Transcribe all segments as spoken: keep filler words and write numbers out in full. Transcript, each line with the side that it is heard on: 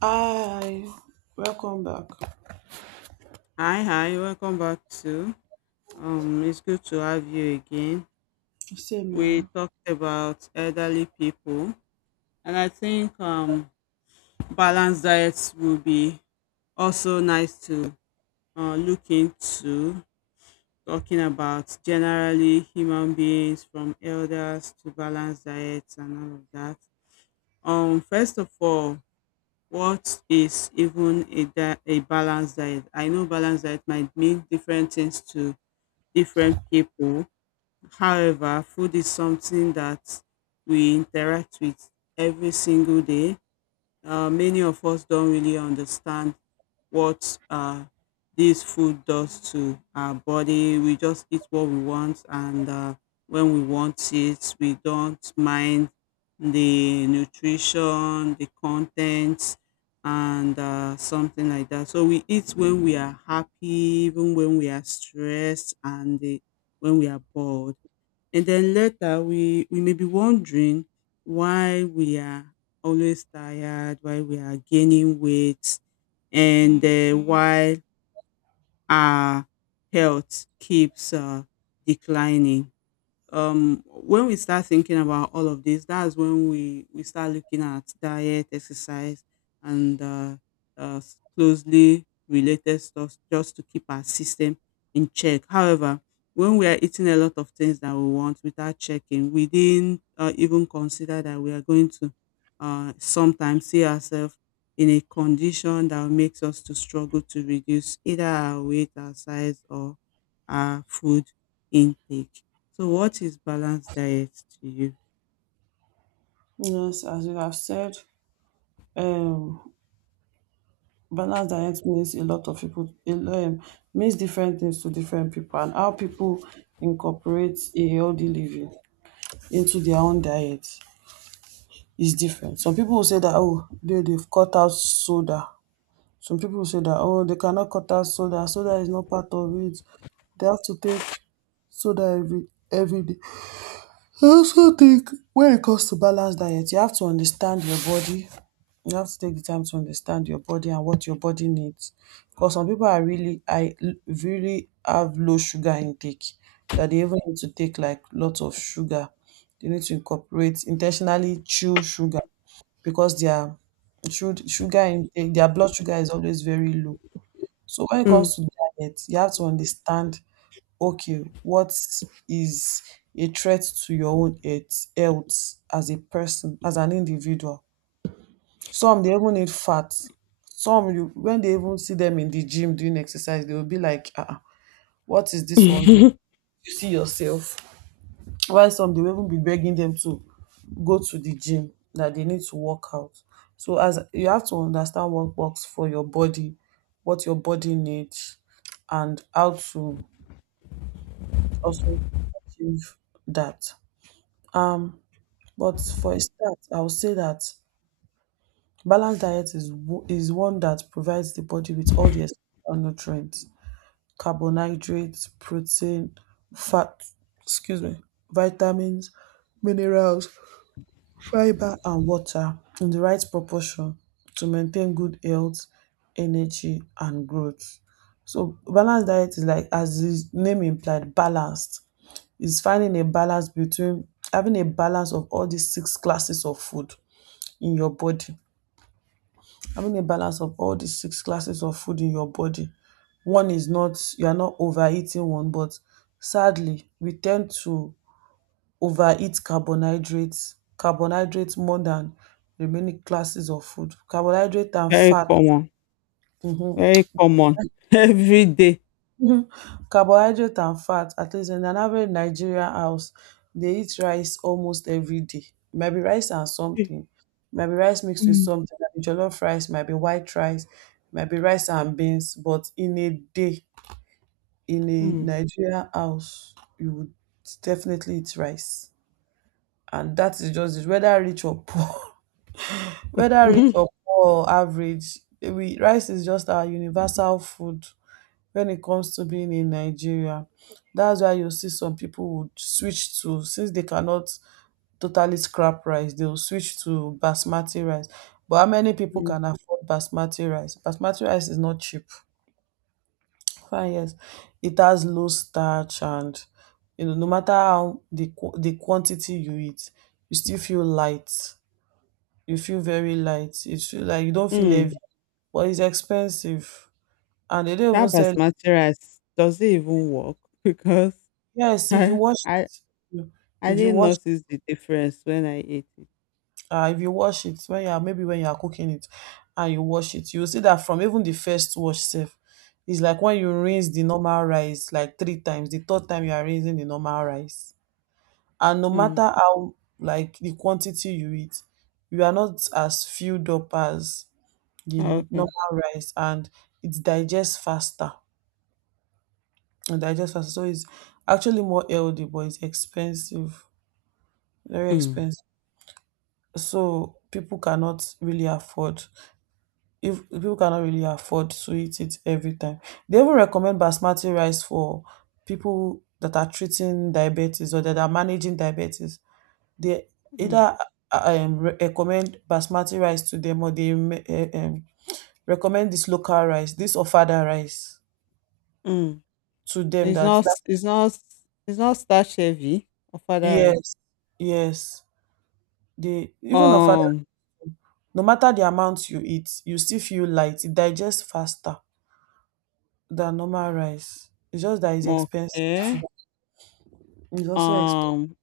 right: Hi, welcome back.
left: Hi, hi, welcome back to. Um, it's good to have you again. We
right: Same
left: talked about elderly people, and I think um, balanced diets will be also nice to uh, look into. Talking about generally human beings from elders to balanced diets and all of that. Um, first of all, what is even a, di- a balanced diet? I know balanced diet might mean different things to different people. However, food is something that we interact with every single day. Uh, many of us don't really understand what uh, this food does to our body. We just eat what we want, and uh, when we want it, we don't mind the nutrition, the contents, and uh, something like that. So we eat when we are happy, even when we are stressed, and the, when we are bored, and then later we we may be wondering why we are always tired, why we are gaining weight, and uh, Mm-hmm. Why our health keeps uh, declining. Um when we start thinking about all of this, that's when we we start looking at diet, exercise, and uh, uh s- closely related stuff, just to keep our system in check. However, when we are eating a lot of things that we want without checking, we didn't uh, even consider that we are going to uh sometimes see ourselves in a condition that makes us to struggle to reduce either our weight, our size, or our food intake. So what is balanced diet to you?
right: here. Yes, as you have said, um, balanced diet means a lot of people. It um, means different things to different people, and how people incorporate a healthy living into their own diet is different. Some people will say that oh, they they've cut out soda. Some people will say that oh, they cannot cut out soda. Soda is not part of it. They have to take soda every every day. I also think when it comes to balanced diet, you have to understand your body. You have to take the time to understand your body and what your body needs. Because some people are really, I l- really have low sugar intake that they even need to take like lots of sugar. They need to incorporate intentionally chew sugar because their su- sugar intake, their blood sugar is always very low. So when it
left: Mm.
right: comes to diet, you have to understand, okay, what is a threat to your own health, health as a person, as an individual? Some they even need fat. Some you when they even see them in the gym doing exercise, they will be like, uh, what is this one doing? You see yourself. While some they will even be begging them to go to the gym, that they need to work out. So as you have to understand what works for your body, what your body needs, and how to also achieve that. Um, but for a start, I would say that balanced diet is wo- is one that provides the body with all the essential nutrients: carbohydrates, protein, fat, excuse me, vitamins, minerals, fiber, and water in the right proportion to maintain good health, energy, and growth. So balanced diet is like, as the name implied, balanced. It's finding a balance between having a balance of all these six classes of food in your body. Having a balance of all the six classes of food in your body. One is not, you are not overeating one, but sadly, we tend to overeat carbohydrates, carbohydrates more than the many classes of food. Carbohydrate and
left: Very
right: fat.
left: common.
right: Mhm.
left: Very common. Every day.
right: Mhm. Carbohydrate and fat, at least in an average Nigerian house, they eat rice almost every day. Might be rice and something. Might be rice mixed with
left: Mm.
right: something. Might be jollof rice. Might be white rice. Might be rice and beans. But in a day, in a
left: Hmm.
right: Nigerian house, you would definitely eat rice. And that is just it, whether rich or poor. Whether rich
left: Mhm.
right: or poor or average, we, rice is just our universal food when it comes to being in Nigeria. That's why you see some people would switch to, since they cannot totally scrap rice, they will switch to basmati rice. But how many people
left: Mm.
right: can afford basmati rice? Basmati rice is not cheap. Fine, yes. It has low starch and you know, no matter how the qu- the quantity you eat, you still feel light. You feel very light. You feel like you don't feel heavy,
left: Mm.
right: but it's expensive, and they don't even
left: That
right: sell.
left: basmati rice, does it even work? Because
right: Yes, if you
left: I,
right: wash
left: I,
right: it,
left: I
right: if you
left: didn't
right: wash,
left: notice the difference when I ate it.
right: uh, if you wash it when you are maybe when you are cooking it, and you wash it, you will see that from even the first wash self, it's like when you rinse the normal rice like three times, the third time you are rinsing the normal rice, and no
left: Mm.
right: matter how like the quantity you eat, you are not as filled up as the normal
left: Okay.
right: rice, and it digests faster. It digests faster, so it's actually more healthy, but it's expensive, very
left: Mm.
right: expensive. So people cannot really afford, if people cannot really afford to eat it every time. They even recommend basmati rice for people that are treating diabetes or that are managing diabetes. They
left: Hmm.
right: either um, re- recommend basmati rice to them or they uh, um, recommend this local rice, this ofada rice
left: Mm.
right: to them.
left: It's
right: That
left: not.
right: that
left: S- It's not. S- It's not starch heavy or father rice.
right: yes, yes. They even ofada,
left: Um.
right: no matter the amount you eat, you still feel light. It digests faster than normal rice. It's just that it's expensive too.
left: Okay.
right: It's also expensive.
left: Um.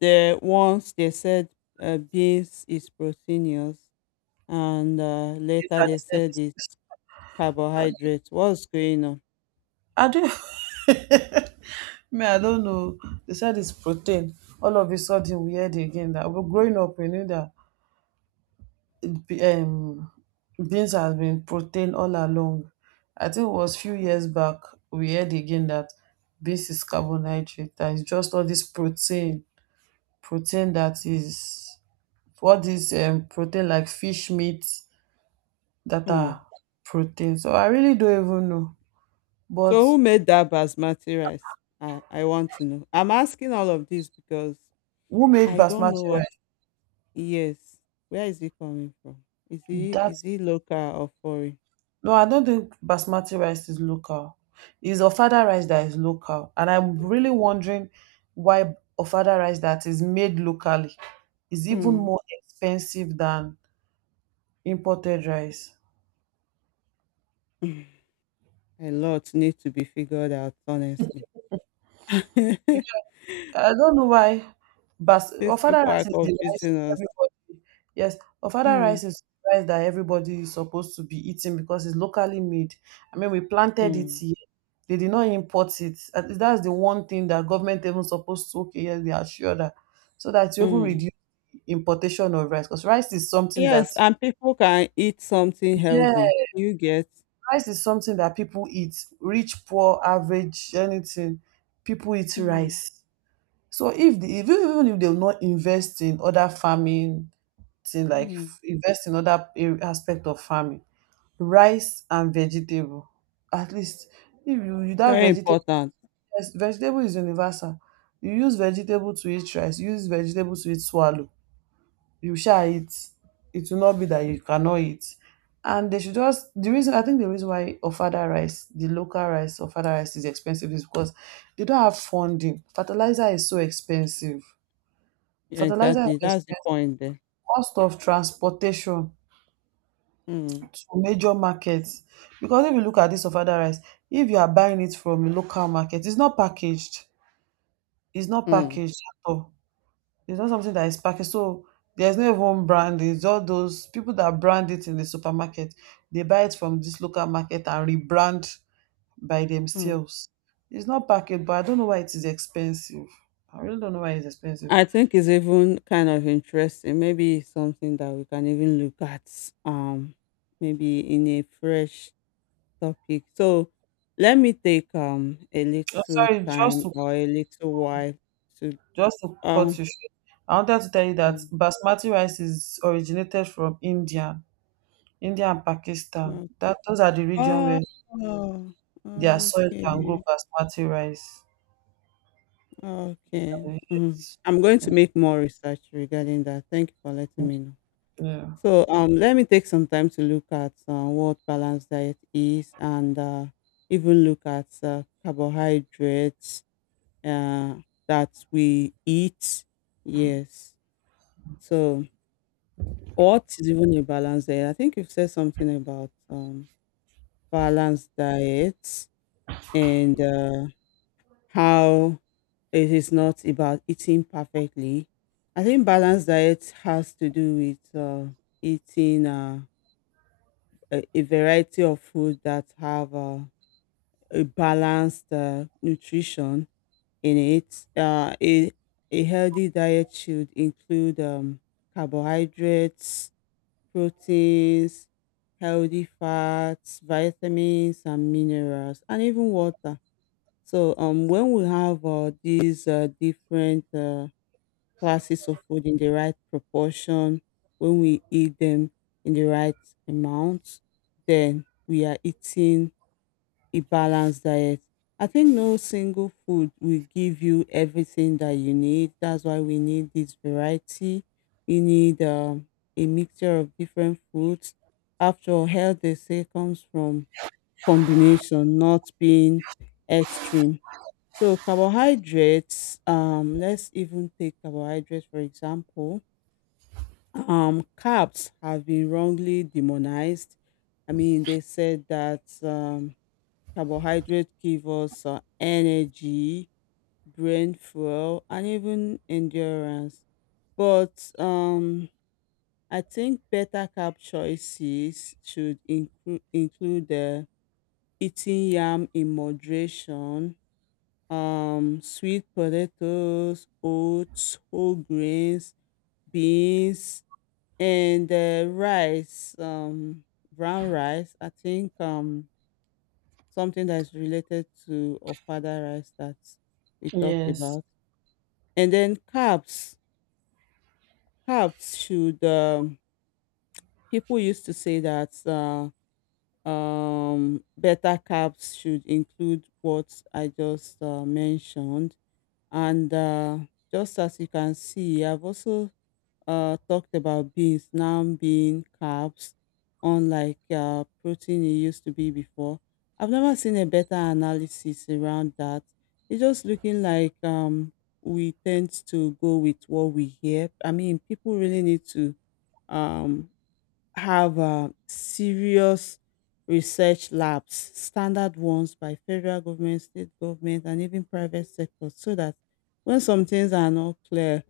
left: The once they said uh, beans is proteinous, and uh, later
right: That
left: they
right: they said
left: said
right: it's.
left: it's carbohydrates. What's going on?
right: I do. Me, I don't know. They said it's protein. All of a sudden, we heard again that we're growing up. We knew that it be- um, beans has been protein all along. I think it was few years back we heard again that beans is carbohydrate. That is just all this protein, protein that is what is um, protein like fish meat that
left: Hmm.
right: are protein. So I really don't even know. But
left: So who made that basmati rice? I, I want to know. I'm asking all of this because
right: who made
left: I don't know
right: basmati
left: what.
right: rice?
left: Yes. Where is he coming from? Is he is
right: That's,
left: he local or foreign?
right: no, I don't think basmati rice is local. It's ofada rice that is local, and I'm really wondering why ofada rice that is made locally is even
left: Hmm.
right: more expensive than imported rice.
left: A lot need to be figured out, honestly.
right: I don't know why bas
left: These
right: ofada
left: people are
right: rice is the rice
left: confusing us.
right: everybody, yes, ofada
left: Mm,
right: rice is rice that everybody is supposed to be eating because it's locally made. I mean we planted it
left: mm,
right: here. They did not import it. At least that's the one thing that government even supposed to okay, yes, they are sure that so that you even
left: mm.
right: reduce importation of rice because rice is something that,
left: Yes, and people can eat something
right: yeah,
left: healthy. You get
right: rice is something that people eat. Rich, poor, average, anything. People eat
left: mm,
right: rice. So if the if even if they will not invest in other farming thing like
left: mm.
right: f- invest in other ar- aspect of farming, rice and vegetable. At least if you you that
left: Very
right: vegetable,
left: important.
right: yes, vegetable is universal. You use vegetable to eat rice, you use vegetable to eat swallow. You shall eat. It will not be that you cannot eat. And they should just the reason I think the reason why ofada rice, the local rice, ofada rice is expensive is because they don't have funding. Fertilizer is so expensive. Fertilizer
left: Exactly.
right: is
left: That's the
right: expensive,
left: point there.
right: cost of transportation
left: Mm,
right: to major markets. Because if you look at this of other rice, if you are buying it from a local market, it's not packaged. It's not
left: mm,
right: packaged at all. It's not something that is packaged. So there's no even brand. It's all those people that brand it in the supermarket. They buy it from this local market and rebrand by
left: mm.
right: themselves. It's not packaged, but I don't know why it is expensive. I really don't know why it's expensive.
left: I think it's even kind of interesting. Maybe it's something that we can even look at um maybe in a fresh topic. So let me take um a
right: Oh,
left: little
right: sorry, just
left: time
right: to,
left: or a little while to
right: just to cut
left: um
right: you short, I wanted to tell you that
left: mm,
right: basmati rice is originated from India, India and Pakistan.
left: no.
right: That those are the region
left: Oh,
right: where their soil can grow
left: okay.
right: basmati rice.
left: Okay. Mm.
right: Yes.
left: I'm going to make more research regarding that. Thank you for letting
right: Mhm.
left: me know.
right: Yeah.
left: So um, let me take some time to look at uh, what balanced diet is, and uh, even look at uh, carbohydrates uh, that we eat. Yes. So, what is even a balanced diet? I think you've said something about um, balanced diets and uh, how it is not about eating perfectly. I think balanced diet has to do with uh, eating. Uh, a a variety of food that have uh, a balanced uh, nutrition in it. Uh, a, a healthy diet should include um, carbohydrates, proteins, healthy fats, vitamins, and minerals, and even water. So, um, when we have uh, these uh, different uh, classes of food in the right proportion, when we eat them in the right amount, then we are eating a balanced diet. I think no single food will give you everything that you need. That's why we need this variety. We need um, a mixture of different foods. After all, health, they say, comes from combination, not being extreme. So carbohydrates, um, let's even take carbohydrates for example. Um, carbs have been wrongly demonized. I mean, they said that um, carbohydrates give us uh, energy, brain fuel, and even endurance. But um, I think better carb choices should include include uh, eating yam in moderation, um sweet potatoes, oats, whole grains, beans, and uh, rice, um brown rice. I think um something that's related to ofada rice that we talked
right: Yes.
left: about. And then carbs. Carbs should um people used to say that uh, um better carbs should include what I just uh, mentioned. And uh, just as you can see, I've also uh, talked about beans now being carbs, unlike uh, protein it used to be before. I've never seen a better analysis around that. It's just looking like um, we tend to go with what we hear. I mean, people really need to um, have um serious research labs, standard ones by federal government, state government, and even private sector, so that when some things are not clear,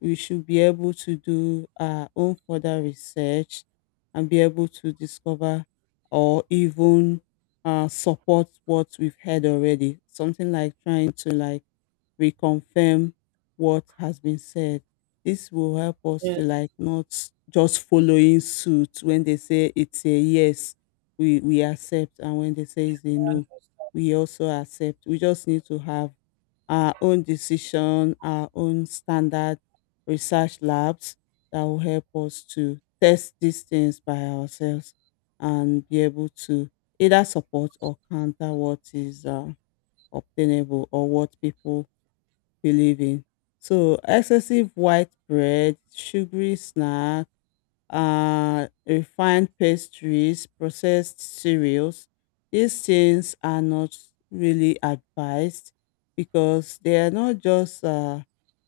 left: we should be able to do our own further research and be able to discover or even uh, support what we've heard already. Something like trying to like reconfirm what has been said. This will help us
right: Yes.
left: to like not just following suit. When they say it's a yes, we we accept, and when they say it's a no, we also accept. We just need to have our own decision, our own standard research labs that will help us to test these things by ourselves, and be able to either support or counter what is uh, obtainable or what people believing. So excessive white bread, sugary snack, uh, refined pastries, processed cereals, these things are not really advised because they are not just uh,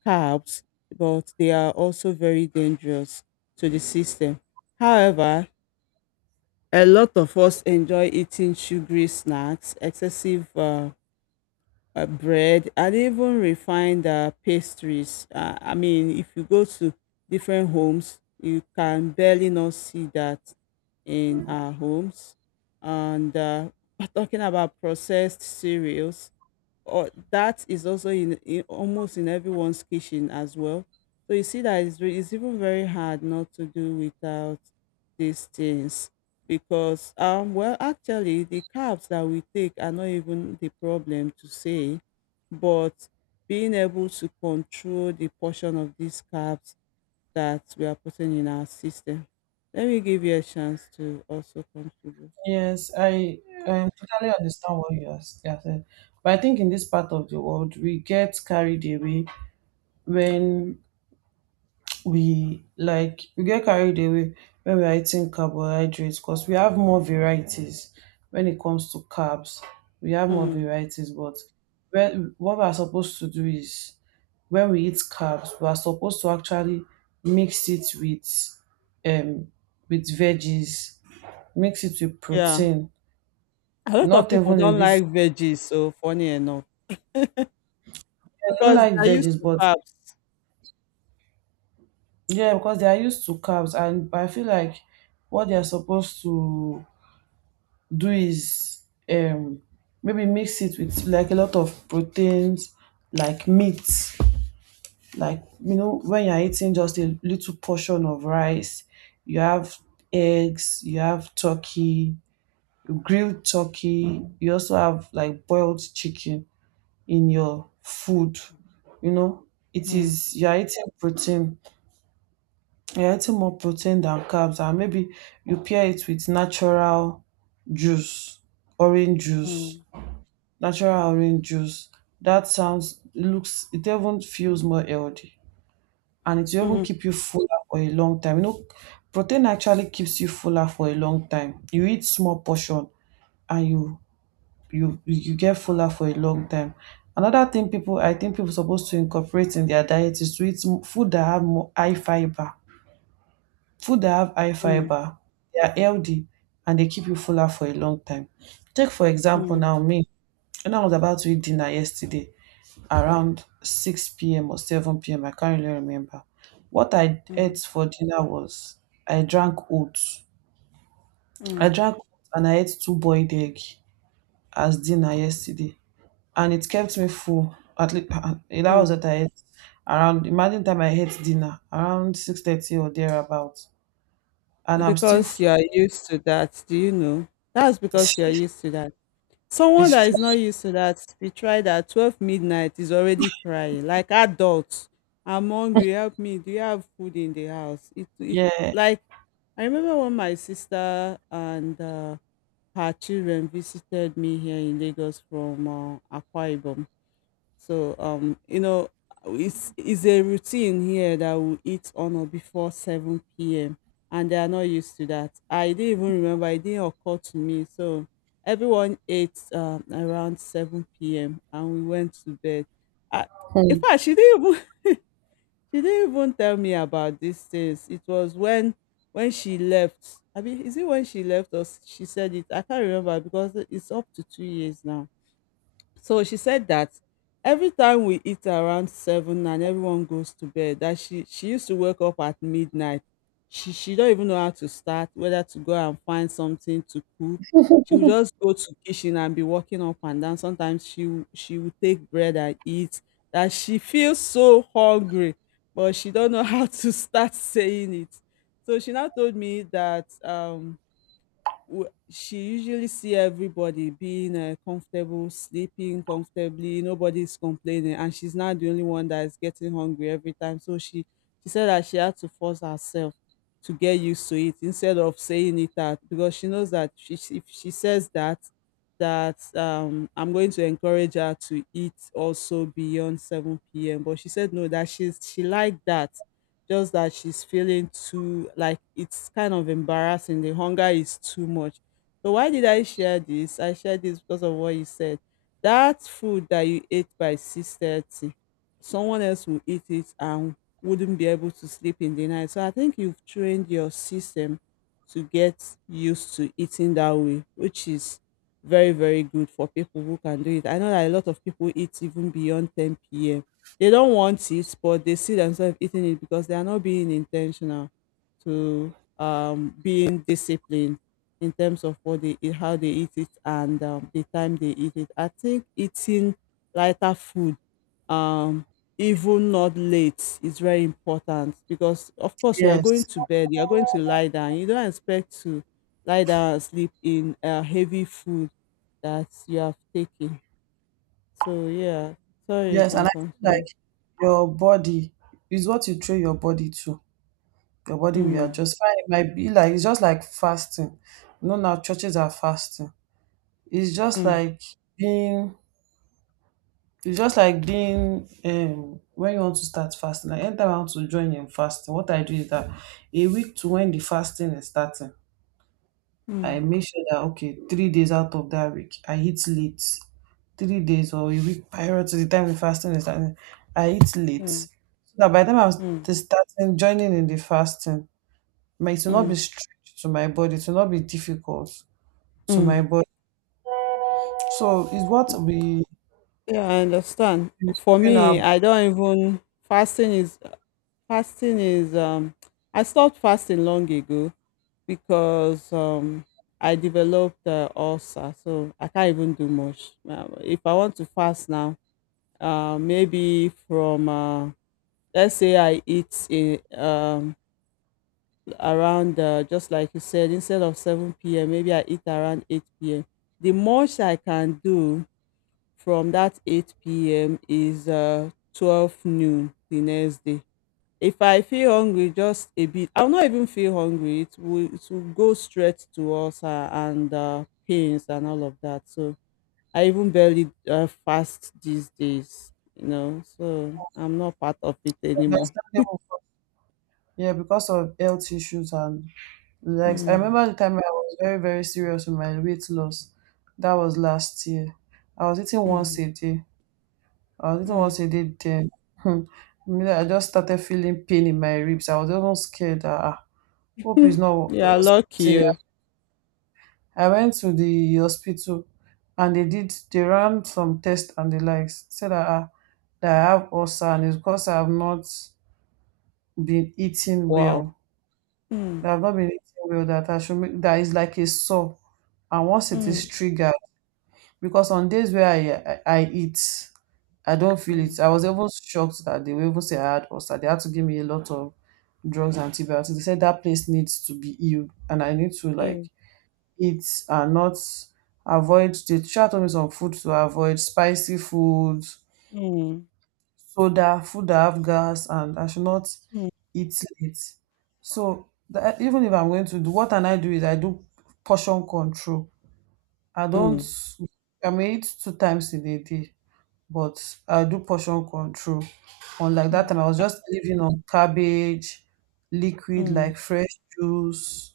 left: carbs, but they are also very dangerous to the system. However, a lot of us enjoy eating sugary snacks, excessive uh, uh, bread and even refined uh, pastries. Uh, I mean, if you go to different homes, you can barely not see that in our homes. And uh, talking about processed cereals, or that is also in, in almost in everyone's kitchen as well. So you see that it's, re- it's even very hard not to do without these things because um well, actually, the carbs that we take are not even the problem to say, but being able to control the portion of these carbs that we are putting in our system. Let me give you a chance to also contribute.
right: Yes. I um, totally understand what you are s- you are saying. But I think in this part of the world, we get carried away when we like we get carried away when we are eating carbohydrates because we have more varieties when it comes to carbs. We have more
left: Mm,
right: varieties, but when, what we are supposed to do is when we eat carbs, we are supposed to actually mix it with um with veggies, mix it with
left: yeah,
right: protein.
left: a lot of
right: Not
left: people
right: even in
left: don't like
right: this
left: veggies. So funny enough.
right: I don't
left: Because
right: like
left: they're used
right: veggies,
left: to
right: but
left: carbs.
right: yeah, because they are used to carbs and I feel like what they are supposed to do is um maybe mix it with like a lot of proteins like meat, like you know when you're eating just a little portion of rice, you have eggs, you have turkey, grilled turkey, you also have like boiled chicken in your food, you know, it
left: Mm,
right: is you're eating protein, you're eating more protein than carbs and maybe you pair it with natural juice, orange
left: mm,
right: juice, natural orange juice. That sounds looks it even feels more healthy and it will even
left: mm,
right: keep you fuller for a long time. You know, protein actually keeps you fuller for a long time. You eat small portion and you you you get fuller for a long time. Another thing people I think people supposed to incorporate in their diet is to eat m- food that have more high fiber. Food that have high
left: mm,
right: fiber, they are healthy and they keep you fuller for a long time. Take for example
left: mm,
right: now me, when I was about to eat dinner yesterday, around six p m or seven p m. I can't really remember. What I
left: mm,
right: ate for dinner was I drank oats. I
left: mm,
right: drank oats and I ate two boiled egg as dinner yesterday, and it kept me full. At least that
left: mm.
right: was what I ate around. Imagine time I ate dinner around six thirty or thereabout, and I'm still full.
left: Because you are used to that, do you know? That's because you are used to that. Someone
right: It's
left: that
right: true.
left: is not used to that, we try that twelve midnight is already crying, like adults. I'm hungry, help me. Do you have food in the house? It, it
right: Yeah.
left: Like, I remember when my sister and uh, her children visited me here in Lagos from uh, Akwa Ibom. So, um, you know, it's, it's a routine here that we eat on or before seven p m. And they are not used to that. I didn't even remember, it didn't occur to me. So everyone ate um, around seven p m and we went to bed. I, in
right: Hmm.
left: fact, she didn't even she didn't even tell me about these things. It was when when she left. I mean, is it when she left or s- she said it? I can't remember because it's up to two years now. So she said that every time we eat around seven and everyone goes to bed, that she she used to wake up at midnight. She she don't even know how to start, whether to go and find something to cook. She would just go to kitchen and be walking up and down. Sometimes she would- she would take bread and eat. That she feels so hungry, but she don't know how to start saying it. So she now told me that um w- she usually see everybody being uh, comfortable, sleeping comfortably. Nobody's complaining, and she's not the only one that is getting hungry every time. So she she said that she had to force herself to get used to it instead of saying it out, because she knows that she, she- if she says that that um I'm going to encourage her to eat also beyond seven p m. But she said no that she's she liked that, just that she's feeling too like it's kind of embarrassing. The hunger is too much. So why did I share this? I shared this because of what you said. That food that you ate by six thirty, someone else will eat it and wouldn't be able to sleep in the night. So I think you've trained your system to get used to eating that way, which is very, very good for people who can do it. I know that a lot of people eat even beyond ten p.m., they don't want it, but they see themselves eating it because they are not being intentional to um, being disciplined in terms of what they eat, how they eat it, and um, the time they eat it. I think eating lighter food, um, even not late, is very important because, of course, you are going
right: Yes.
left: to bed, you are going to lie down. You don't expect to lie down and sleep in uh, heavy food that you have taken. So, yeah, sorry, you
right: Yes, and
left: can
right: I feel
left: continue.
right: like your body is what you train your body to. Your body will
left: Hmm.
right: adjust. Fine, it might be like it's just like fasting. You know now churches are fasting. It's just
left: Mm,
right: like being it's just like being um when you want to start fasting. Like anytime I want to join in fasting, what I do is that a week to when the fasting is starting, I
left: mm,
right: make sure that okay, three days out of that week, I eat late. Three days or a week prior to the time the fasting is starting, I eat late.
left: mm,
right: So that by the time I'm
left: mm,
right: st- starting joining in the fasting, my it will not be
left: mm,
right: strict to my body, it will not be difficult to my
left: mm.
right: body. So it's what we
left: Yeah, I understand.
right: we
left: For
right: train our
left: me,
right: body
left: I don't even fasting is fasting is um I stopped fasting long ago because um I developed uh, ulcer, so I can't even do much. Uh, if I want to fast now, uh, maybe from uh, let's say I eat in, um around uh, just like you said, instead of seven p m, maybe I eat around eight p m. The most I can do from that eight p m is uh, twelve noon the next day. If I feel hungry, just a bit, I'll not even feel hungry. It will, it will go straight to ulcer and uh, pains and all of that. So I even barely uh, fast these days, you know, so I'm not part of it anymore.
right: understandable. Yeah, because of health issues and like I
left: Mm,
right: remember the time I was very, very serious with my weight loss. That was last year. I was eating once
left: mm,
right: a day. I was eating
left: mm.
right: once a day then. Hmm. I mean, I just started feeling pain in my ribs. I was even scared that ah, hope it's
left: You
right: not uh,
left: lucky.
right: something.
left: Oh.
right: I went to the hospital and they did they ran some tests and the likes said that, ah, that I have ulcer and it's because I have not been eating
left: Wow.
right: well,
left: Mm,
right: that I've not been eating well, that I should make that is like a sore, and once it is
left: mm,
right: triggered, because on days where i i, I eat I don't feel it.
left: mm,
right: I was even shocked that they were even say I had ulcer. They had to give me a lot of drugs and antibiotics. They said that place needs to be healed and I need to
left: yeah.
right: like eat and not avoid the teacher taught me some food to avoid: spicy food,
left: Mm,
right: soda, food that have gas, and I should not
left: mm,
right: eat late. So that, even if I'm going to do what can I do is I do portion control. I don't
left: mm,
right: I may eat two times in a day, but I do portion control. Unlike that time,
left: mm,
right: I was just living on cabbage, liquid
left: mm,
right: like fresh juice,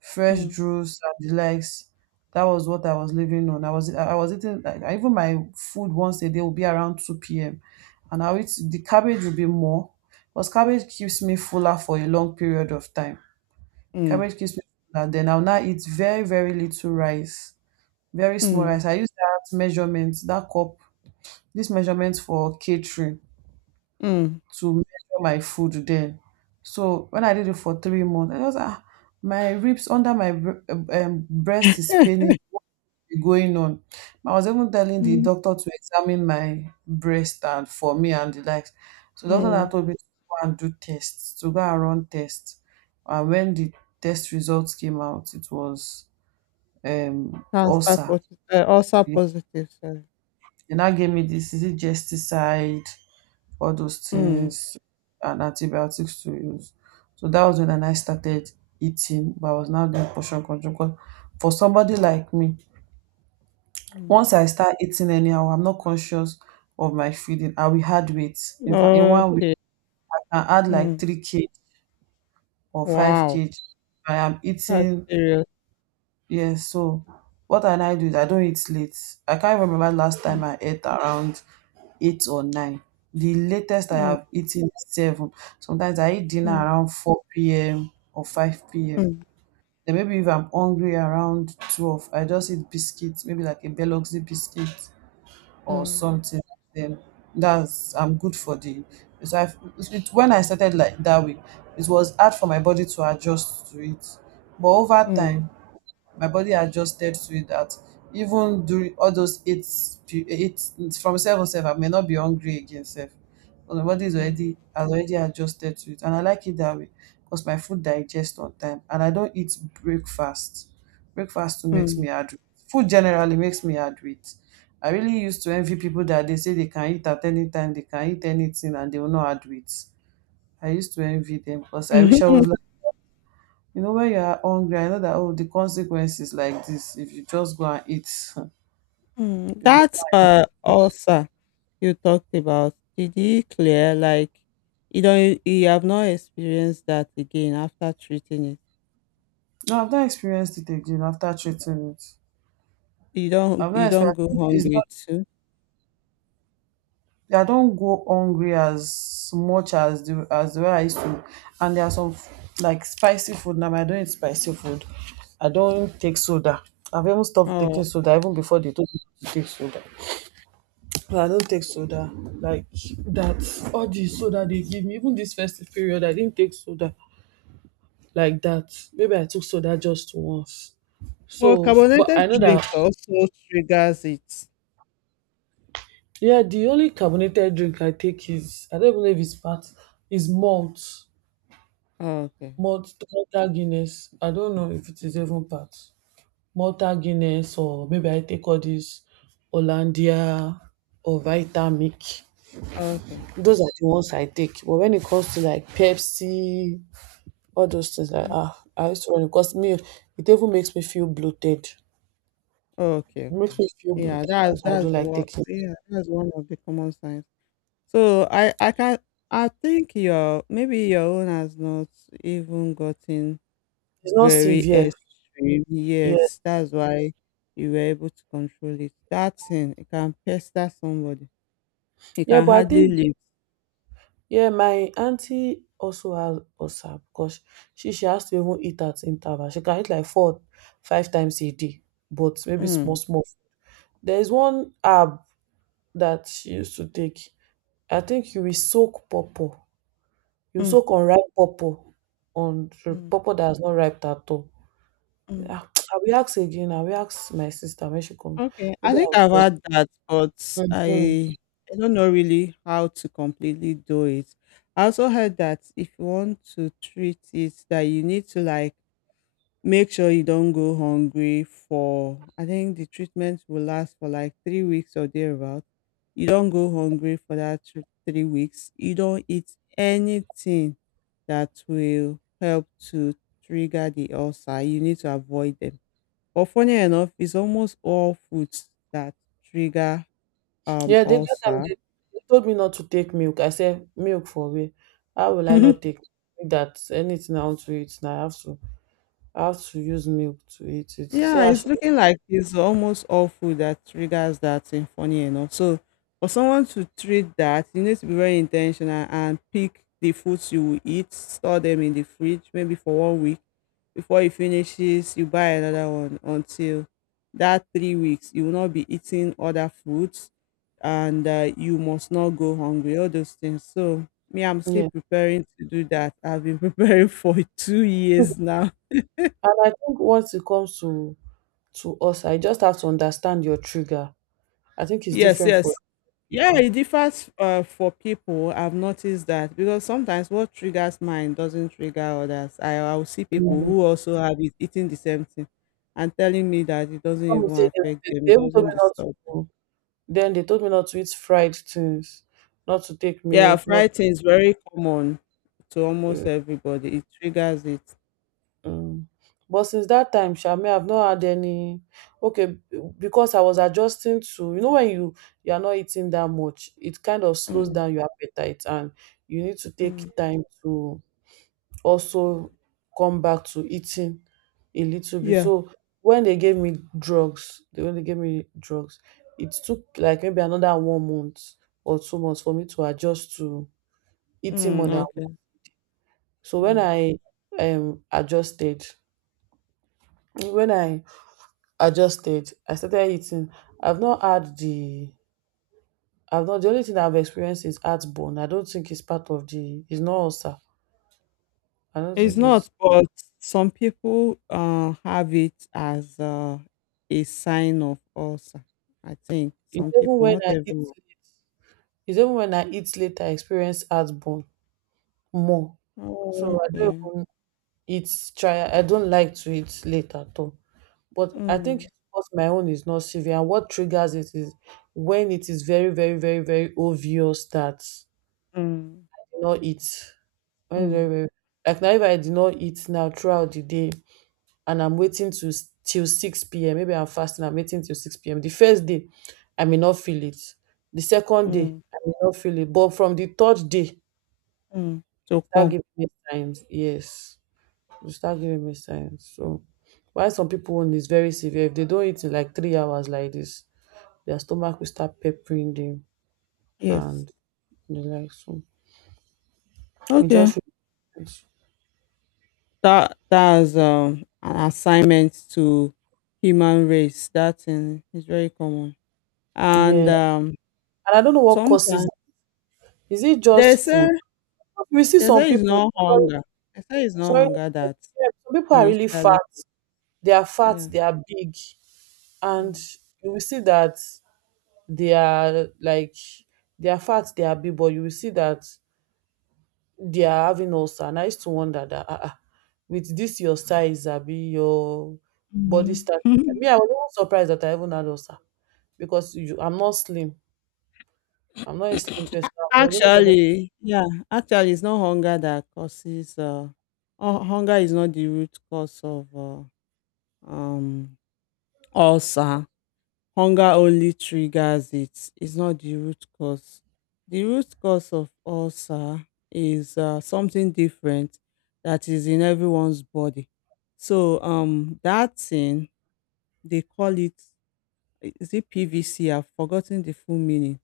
right: fresh
left: mm,
right: juice and the likes. That was what I was living on. I was I was eating like I- even my food once a day will be around two p m. And I eat the cabbage will be more. Because cabbage keeps me fuller for a long period of time.
left: mm.
right: Cabbage keeps me fuller. And then I'll now eat very, very little rice. Very small
left: Mm,
right: rice. I use that measurement, that cup, this measurement for catering
left: mm,
right: to measure my food then. So when I did it for three months, I was ah, my ribs under my bre- um, breast is paining going on. I was even telling the
left: mm,
right: doctor to examine my breast and for me and the likes. So doctor now
left: mm.
right: told me to go and do tests, to go and run tests. And when the test results came out, it was um
left: Transfer
right: ulcer.
left: poti eee, ulcer
right: Yeah.
left: positive, sorry.
right: They now gave me this is it gesticide all those
left: Mm,
right: things and antibiotics to use. So that was when I now started eating, but I was now doing portion control. Because for somebody like me,
left: mm.
right: once I start eating anyhow, I'm not conscious of my feeding. I will add weight. In fact, in one week,
left: Okay.
right: I can add like
left: Mm.
right: three kilograms or 5
left: Wow,
right: kg. I am
left: that's
right: eating.
left: serious.
right: Yes, so what I now do is I don't eat late. I can't remember last
left: Mm,
right: time I ate around eight or nine. The latest I
left: mm,
right: have eaten is seven. Sometimes I eat dinner
left: mm,
right: around four p m or five p m. Then maybe if I'm hungry around twelve, I just eat biscuits, maybe like a Biloxi biscuit
left: mm,
right: or
left: mm,
right: something. Then that's I'm good for the. So I it, when I started like that way, it was hard for my body to adjust to it. But over
left: mm,
right: time, my body adjusted to it that even during all those eight pe- eight from seven sef I may not be hungry again sef, but my body is
left: mm,
right: already has already adjusted to it and I like it that way, because my food digest on time and I don't eat breakfast. Breakfast too makes
left: mm.
right: me add weight. Food generally makes me add weight. I really used to envy people that they say they can eat at any time, they can eat anything and they will not add weight. I used to envy them because I wish I
left: Mhm,
right: was, you know, when you are hungry, I know that oh, the consequences like this if you just go and eat.
left: mm.
right: If you
left: That,
right: go and eat.
left: uh, ulcer you talked about, did you clear? Like, you don't you have not experienced that again after treating it?
right: No, I've not experienced it again after treating it.
left: You
right: I've
left: don't you
right: not
left: don't
right: experienced
left: go
right: I think it's
left: hungry
right: not
left: too?
right: I don't go hungry as much as the as the way I used to. And there are some like spicy food now. I don't eat spicy food. I don't take soda. I've even stopped
left: Oh.
right: taking soda even before they told me to take soda. No, I don't take soda like that. All the soda they give me, even this festive period, I didn't take soda. Like that. Maybe I took soda just once.
left: But
right: So, f- but I
left: carbonated
right: know that
left: drinks also triggers it.
right: yeah, the only carbonated drink I take is I don't even know if it's part is malt,
left: Okay,
right: malt Malta Guinness. I don't know if it is even part Malta Guinness or maybe I take all these Hollandia or Vitamix.
left: okay,
right: Those are the ones I take. But when it comes to like Pepsi, all those things, like
left: mm,
right: ah, I used to run because me, it even makes me feel bloated. It
left: okay,
right: makes
left: okay.
right: me feel
left: Yeah,
right: bloated.
left: that's
right: So I
left: that's
right: don't like
left: what.
right: taking
left: Yeah, that's one of the common signs. So I I can I think your maybe your own has not even gotten
right: It's not
left: very
right: severe.
left: extreme.
right: Yeah.
left: Yes, that's why you were able to control it. That thing it can pester somebody. It
right: Yeah,
left: can
right: but I
left: hardly
right: think
left: live.
right: yeah, my auntie also has ulcer because she she has to even eat at interval. She can eat like four, five times a day, but maybe small,
left: Mm,
right: small. There is one herb that she used to take. I think you will soak pawpaw. You
left: mm,
right: soak unripe pawpaw on the
left: mm,
right: pawpaw that has not ripe at all.
left: mm.
right: Ah, I will ask again. I will ask my sister when she come.
left: Okay, I
right: Maybe
left: think
right: I'll
left: I've had that, but
right: tell.
left: I I don't know really how to completely do it. I also heard that if you want to treat it, that you need to like make sure you don't go hungry for. I think the treatment will last for like three weeks or thereabout. You don't go hungry for that thr- three weeks. You don't eat anything that will help to trigger the ulcer. You need to avoid them but funny enough, it's almost all foods that trigger um
right: Yeah, they that time
left: ulcer.
right: they, they told me not to take milk. I said, milk for where? How will I not take that? Anything I want to eat now, I have to I have to use milk to eat it.
left: Yeah,
right: So I
left: it's
right: should,
left: looking like it's almost all food that triggers that thing, funny enough. So for someone to treat that, you need to be very intentional and pick the foods you will eat, store them in the fridge, maybe for one week. Before it finishes, you buy another one until that three weeks. You will not be eating other foods and uh, you must not go hungry, all those things. So me, I'm still
right: yeah.
left: preparing to do that. I've been preparing for two years now.
right: And I think once it comes to to us, I just have to understand your trigger. I think it's
left: Yes,
right: different for
left: yes. Yeah,
right: people.
left: it differs uh, for people. I've noticed that because sometimes what triggers mine doesn't trigger others. I, I'll see people
right: Mm.
left: who also have it eating the same thing and telling me that it doesn't
right: Some will
left: even
right: say they,
left: affect
right: they
left: them,
right: they
left: it
right: even told
left: doesn't
right: me not to.
left: disturb them.
right: Then they told me not to eat fried things, not to take
left: Yeah,
right: milk, not
left: frightening is very common to almost everybody. It triggers it.
right: Mm. But since that time sha, I've not had any okay, because I was adjusting to you know when you you are not eating that much, it kind of slows
left: Mm,
right: down your appetite and you need to take
left: mm.
right: time to also come back to eating a little bit.
left: Yeah.
right: So when they gave me drugs, they when they gave me drugs, it took like maybe another one month or two months for me to adjust to eating
left: Mm,
right: more than
left: okay.
right: So when
left: Mm.
right: I um adjusted, when I adjusted. I started eating. I've not had the I've not the only thing I've experienced is heartburn. I don't think it's part of the it's not ulcer. I don't
left: It's
right: think it's
left: not, but some people uh, have it as uh, a sign of ulcer. I think
right: it's
left: some
right: even
left: people,
right: when
left: not
right: I eat
left: everyone.
right: it's even when I eat late I experience heartburn more.
left: Oh,
right: So I don't
left: okay.
right: even eat try I don't like to eat late at all. But I think
left: Mm,
right: it's because my own is not severe and what triggers it is when it is very, very, very, very obvious that
left: mm,
right: not eat. Very,
left: mm,
right: very, very. Like now, if I did not eat now throughout the day and I'm waiting to s- till six p m, maybe I'm fasting, I'm waiting till six p m. The first day, I may not feel it. The second day,
left: mm,
right: I may not feel it. But from the third day, you
left: mm. So
right: start
left: come,
right: giving me signs. Yes, you start giving me signs. So, why some people own is very severe. If they don't eat in like three hours like this, their stomach will start peppering them
left: yes.
right: and the like. So, it
left: Okay.
right: just,
left: That that's um, an assignment to human race. That thing is very common, and
right: yeah.
left: um,
right: And I don't know what causes
left: sometimes
right: it. Is it
left: they
right: just food?
left: say
right: We see
left: they
right: some
left: say it's
right: people
left: not
right: sorry
left: hunger. They say it's not
right: sorry
left: hunger that
right: to some people are really fat
left: initially,
right: they are fat
left: yeah.
right: they are big and
left: Mm.
right: you will see that they are like they are fat they are big but you will see that they are having ulcer and I used to wonder that ah, ah, with this your size abi your body
left: Mhm.
right: stature me I was even surprised that I even had ulcer because you, I'm not slim I'm not a slim person I was even
left: Actually, yeah, actually, it's not hunger that causes, uh, hu- hunger is not the root cause of uh, um, ulcer. Hunger only triggers it. It's not the root cause. The root cause of ulcer is uh, something different that is in everyone's body. So um, that thing they call it is it P V C? I've forgotten the full meaning.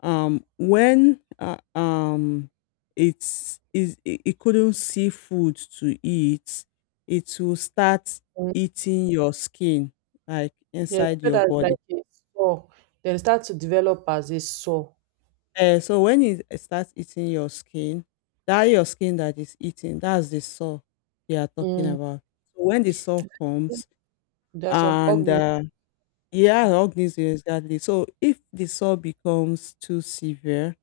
left: Um, when uh, um, it's is it, it couldn't see food to eat, it will start
right: surprised.
left: eating your skin, like
right: Yeah,
left: inside
right: so
left: your
right: that's like
left: body.
right: a sore. Then start to develop as a sore.
left: Uh, so when it starts eating your skin, that your skin that is eating, that's the sore they are talking
right: Mm.
left: about. So when the sore comes
right: There are some
left: and
right: organs.
left: uh, yeah, organism exactly. So if the sore becomes too severe,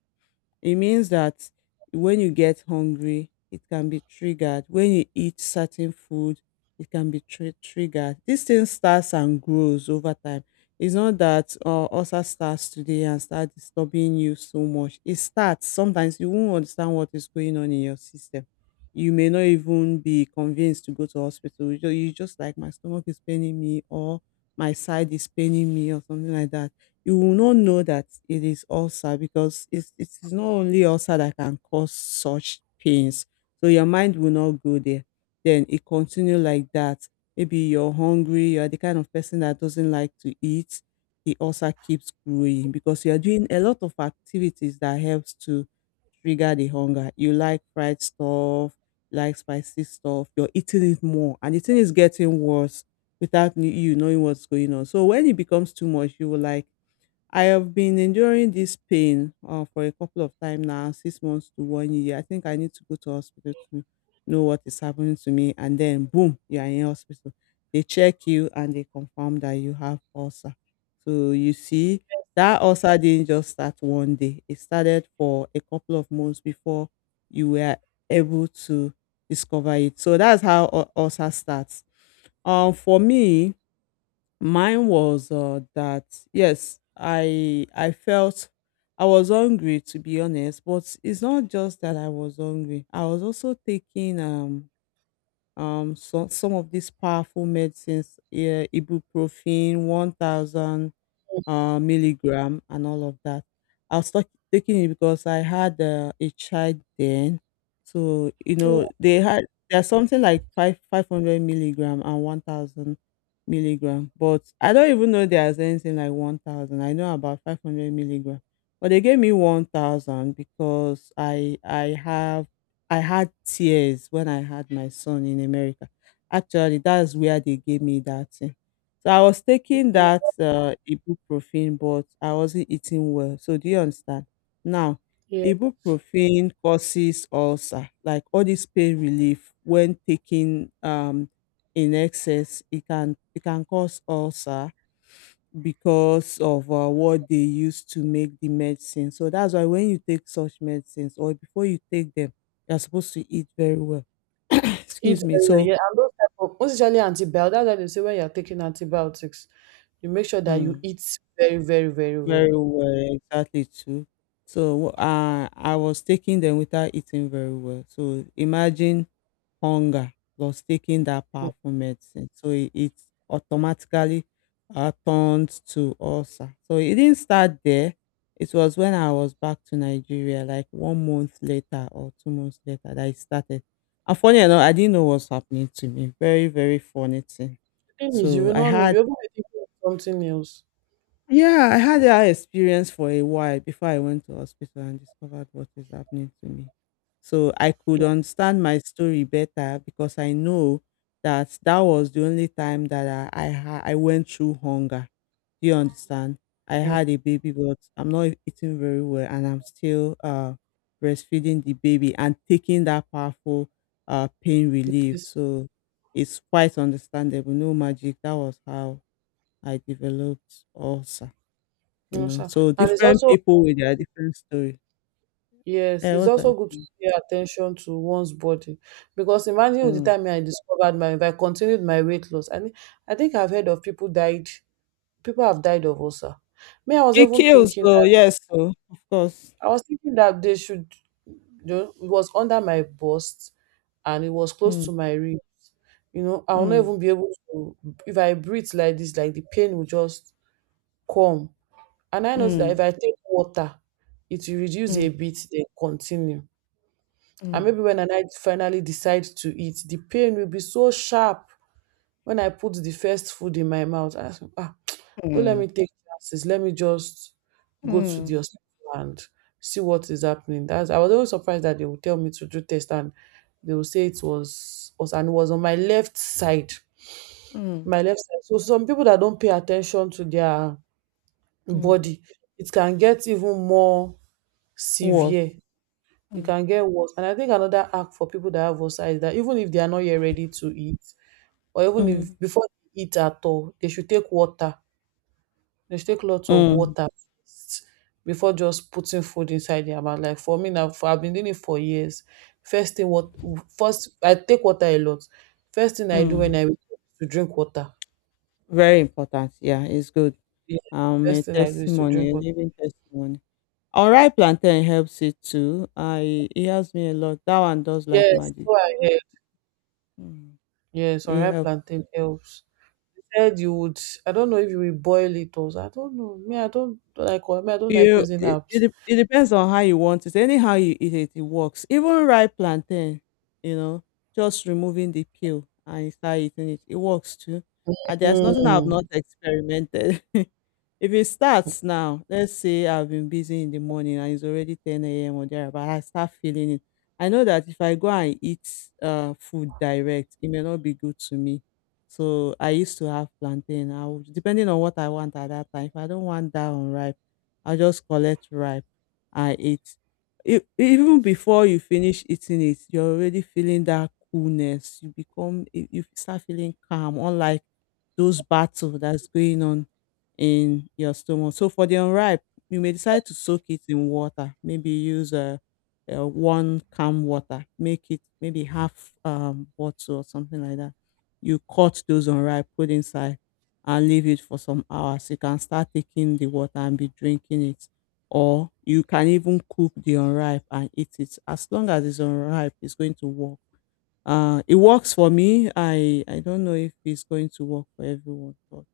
left: it means that when you get hungry, it can be triggered. When you eat certain food, it can be tri- triggered. This thing starts and grows over time. It's not that uh, ulcer starts today and start disturbing you so much. It starts. Sometimes you won't understand what is going on in your system. You may not even be convinced to go to hospital. You just, you just like my stomach is paining me or my side is paining me or something like that you will not know that it is ulcer because it's, it is not only ulcer that can cause such pains. So your mind will not go there. Then it continue like that. Maybe you're hungry, you are the kind of person that doesn't like to eat. The ulcer keeps growing because you are doing a lot of activities that helps to trigger the hunger. You like fried stuff, like spicy stuff, you're eating it more and the thing is getting worse without n- you knowing what's going on. So when it becomes too much, you will like I have been enduring this pain uh, for a couple of time now, six months to one year. I think I need to go to hospital to know what is happening to me. And then, boom, you are in hospital. They check you and they confirm that you have ulcer. So you see, that ulcer didn't just start one day. It started for a couple of months before you were able to discover it. So that's how ul- ulcer starts. Um, for me, mine was uh, that, yes, I I felt I was hungry to be honest, but it's not just that I was hungry. I was also taking um um so, some of these powerful medicines, yeah, ibuprofen, one thousand uh, milligram and all of that. I was tak- taking it because I had uh, a child then, so you
right: Mm,
left: know they had there's something like five five hundred milligram and one thousand milligram, but I don't even know there's anything like one thousand. I know about five hundred milligram, but they gave me one thousand because I I have I had tears when I had my son in America. Actually, that's where they gave me that thing so I was taking that
right: mm,
left: uh, ibuprofen, but I wasn't eating well. So do you understand? Now,
right: yeah,
left: ibuprofen causes ulcer, like all this pain relief when taken um in excess, it can it can cause ulcer because of uh, what they use to make the medicine. So that's why when you take such medicines or before you take them, you're supposed to eat very well.
right: eat
left: Excuse me.
right: very well.
left: So.
right: Yeah, and those type of, most especially antibiotics. That's why they say when you're taking antibiotics, you make sure that you
left: Mm.
right: eat very, very, very
left: Very
right: well.
left: well, exactly too. So uh, I was taking them without eating very well. So imagine hunger plus taking that
right: Mm.
left: powerful medicine. So it, it automatically uh, turned to ulcer. So it didn't start there. It was when I was back to Nigeria, like one month later or two months later, that it started. And funny enough, I didn't know what's happening to me. Very, very funny thing.
right: The thing is, you
left: So
right: will
left: I
right: not know.
left: had
right: You ever be thinking of something else.
left: yeah, I had that experience for a while before I went to hospital and discovered what is happening to me. So I could understand my story better because I know that that was the only time that I I, ha- I went through hunger. Do you understand? I
right: Mm.
left: had a baby, but I'm not eating very well, and I'm still uh, breastfeeding the baby and taking that powerful uh, pain
right: It
left: relief.
right: is-
left: So it's quite understandable. No magic. That was how I developed ulcer. You
right: no,
left: know,
right: sir.
left: so
right: And it's
left: different
right: also
left: people with their different story.
right: Yes,
left: Yeah,
right: it's
left: what I
right: also good to
left: think.
right: pay attention to one's body because imagine with the
left: Mm.
right: time I discovered my, if I continued my weight loss, I mean, I think I've heard of people died, people have died of ulcer. Me, I was
left: It
right: even
left: kills
right: thinking,
left: though, yes, so of course.
right: I was thinking that they should, you know, it was under my bust and it was close
left: Mm,
right: to my rib. You know, I will not
left: mm,
right: even be able to, if I breathe like this, like the pain will just come. And I noticed that
left: mm,
right: if I take water, it will reduce a
left: mm,
right: bit, then continue. And
left: mm,
right: maybe when I night finally decide to eat, the pain will be so sharp when I put the first food in my mouth. I say, ah, don't let me
left: mm,
right: take chances. Let me just go to the
left: mm,
right: hospital and see what is happening. That's I was always surprised that they would tell me to do test and they will say it was was and it was on my left side.
left: mm,
right: My left side. So some people that don't pay attention to their
left: mm.
right: body, it can get even more severe.
left: Was.
right: It
left: Mm,
right: can get worse. And I think another act for people that have ulcer is that even if they are not yet ready to eat, or even
left: mm,
right: if before they eat at all, they should take water. They should take lots of
left: mm,
right: water first before just putting food inside their mouth. Like for me now, for, I've been doing it for years. First thing, what first I take water a lot. First thing I do when
left: mm.
right: I wake up is to drink water.
left: Very important. Yeah, it's good.
right: Yeah,
left: Um, a
right: first thing I do is to
left: testimony,
right: drink
left: a
right: water.
left: living testimony. All right, plantain helps it too. I it helps me a lot. That one does like
right: Yes,
left: magic.
right: so I heard.
left: Mm.
right: Yes,
left: It
right: unripe
left: helps.
right: plantain helps. Said you would I don't know if you will boil it also. I don't know. Me, I don't like me, I don't like
left: You
right: using
left: it it
right: apps.
left: dep it depends on how you want it. Anyhow you eat it, it works. Even ripe plantain, you know, just removing the peel and you start eating it, it works too. And there's nothing I've
right: Mm,
left: not experimented. If it starts now, let's say I've been busy in the morning and it's already ten a m or there, but I start feeling it. I know that if I go and eat uh, food direct, it may not be good to me. So I used to have plantain. I would, depending on what I want at that time. If I don't want that unripe, I'll just collect ripe I eat. E- even before you finish eating it, you're already feeling that coolness. You become you you start feeling calm, unlike those battle that's going on in your stomach. So for the unripe, you may decide to soak it in water. Maybe use a, uh uh, one calm water, make it maybe half um bottle or something like that. You cut those unripe, put inside and leave it for some hours. You can start taking the water and be drinking it. Or you can even cook the unripe and eat it. As long as it's unripe, it's going to work. Uh, it works for me. I, I don't know if it's going to work for everyone, but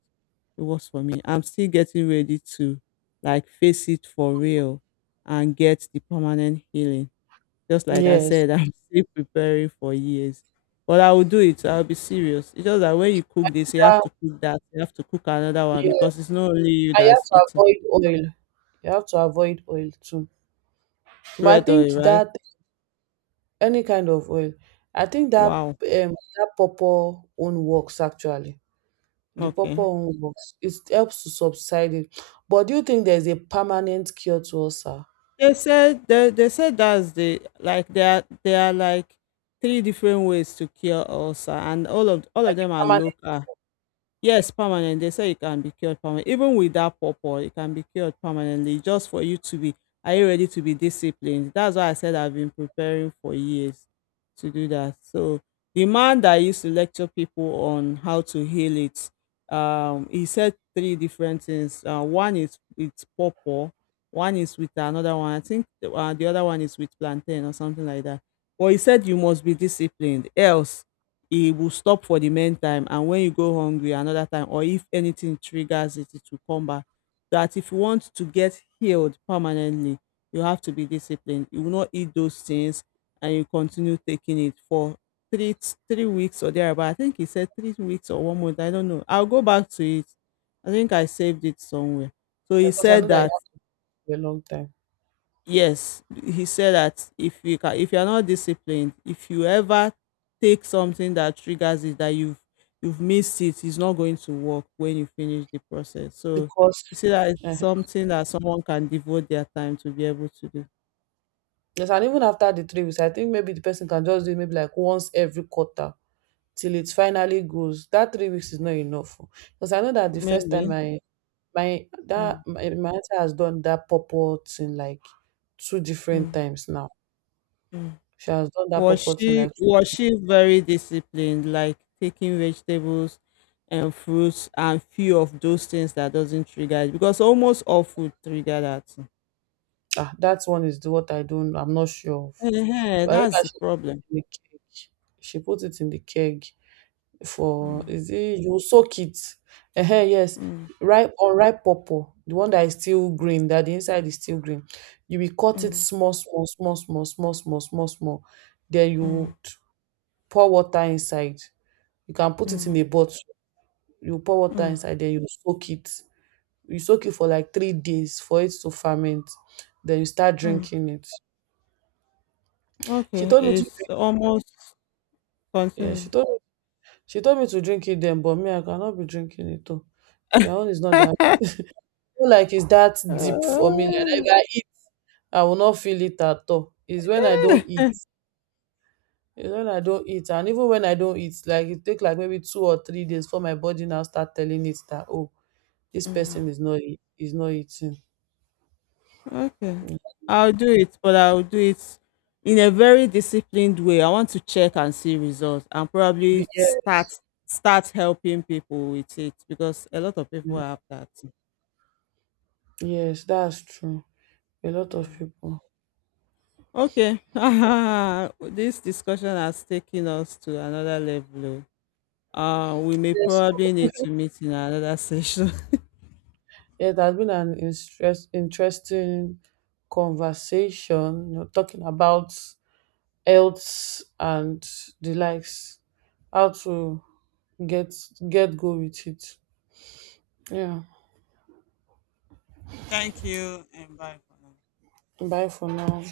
left: it works for me. I'm still getting ready to like face it for real and get the permanent healing. Just like I
right: yes.
left: said, I'm still preparing for years. But I will do it. I'll be serious. It's just that when you cook this, you have
right: Yeah,
left: to cook that. You have to cook another one because
right: yes.
left: it's not only you
right: I have
left: that's
right: to
left: eating.
right: avoid oil. You have to avoid oil too. But I
left: Red oil,
right: think
left: right?
right: that any kind of oil, I think that
left: Wow.
right: um that purple own works actually. The
left: Okay.
right: purple own works. It helps to subside it. But do you think there's a permanent cure to ulcer?
left: They said they, they said that's the like there are there are like three different ways to cure ulcer, and all of all of them are
right: Permanent
left: local. Yes, permanent. They say it can be cured permanent. Even without pawpaw, it can be cured permanently. Just for you to be, are you ready to be disciplined? That's why I said I've been preparing for years to do that. So the man that used to lecture people on how to heal it, um, he said three different things. Uh, one is with pawpaw, one is with another one. I think the, uh, the other one is with plantain or something like that. But he said you must be disciplined, else e will stop for the meantime, and when you go hungry another time, or if anything triggers it, it will come back, that if you want to get healed permanently, you have to be disciplined. You will not eat those things, and you continue taking it for three three weeks or thereabout. I think he said three weeks or one month. I don't know. I'll go back to it. I think I saved it somewhere. So he
right: because I know
left: said
right: that you
left: that,
right: have for a long time.
left: yes, he said that if you can, if you are not disciplined, if you ever take something that triggers it, that you've you've missed it, it's not going to work when you finish the process. So
right: Because
left: you see that
right: uh
left: it's something that someone can devote their time to be able to do.
right: yes, and even after the three weeks, I think maybe the person can just do it maybe like once every quarter till it finally goes. That three weeks is not enough. Because I know that the first time
left: Maybe.
right: I my that
left: Mm,
right: my, my auntie has done that purple thing like two different
left: mm,
right: times now.
left: mm.
right: She has done that
left: Was
right: purple thing
left: she
right: like
left: was she very disciplined, like taking vegetables and fruits and few of those things that doesn't trigger it? Because almost all food trigger that.
right: ah that one is the what I don't I'm not sure of.
left: Uh-huh,
right: But I know
left: that's
right: that
left: the
right: she put
left: problem.
right: it in the keg. She put it in the keg. For
left: Mm,
right: is it you soak it ehen yes
left: mm,
right: ripe unripe pawpaw the one that is still green that the inside is still green you will cut it
left: mm,
right: small small small small small small small small then you
left: mm,
right: would pour water inside you can put it in
left: mm,
right: a bottle you pour water
left: mm,
right: inside then you soak it you soak it for like three days for it to ferment then you start
left: mm.
right: drinking it. She
left: Okay,
right: told me to
left: it's
right: drink
left: almost
right: yeah she
left: continue.
right: told she told me to drink it then but me I cannot be drinking it though, but my own is not that no like it's that deep for me. Like that if I eat, I will not feel it at all. It's when I don't eat. It's when I don't eat. And even when I don't eat, like it take like maybe two or three days for my body now start telling it that oh, this
left: Mm.
right: person is not eat, is not eating.
left: Okay.
right: Mm.
left: I'll do it, but I'll do it in a very disciplined way. I want to check and see results and probably
right: Yeah.
left: start start helping people with it because a lot of people
right: Yeah.
left: have that.
right: Yes, that's true. A lot of people.
left: Okay. This discussion has taken us to another level. Oh. Uh, we may
right: Yes.
left: probably need to meet in another session.
right: Yeah, it has been an interest, interesting conversation, you know, talking about health and the likes. How to get get go with it yeah
left: Thank you and bye for now.
right: bye for now.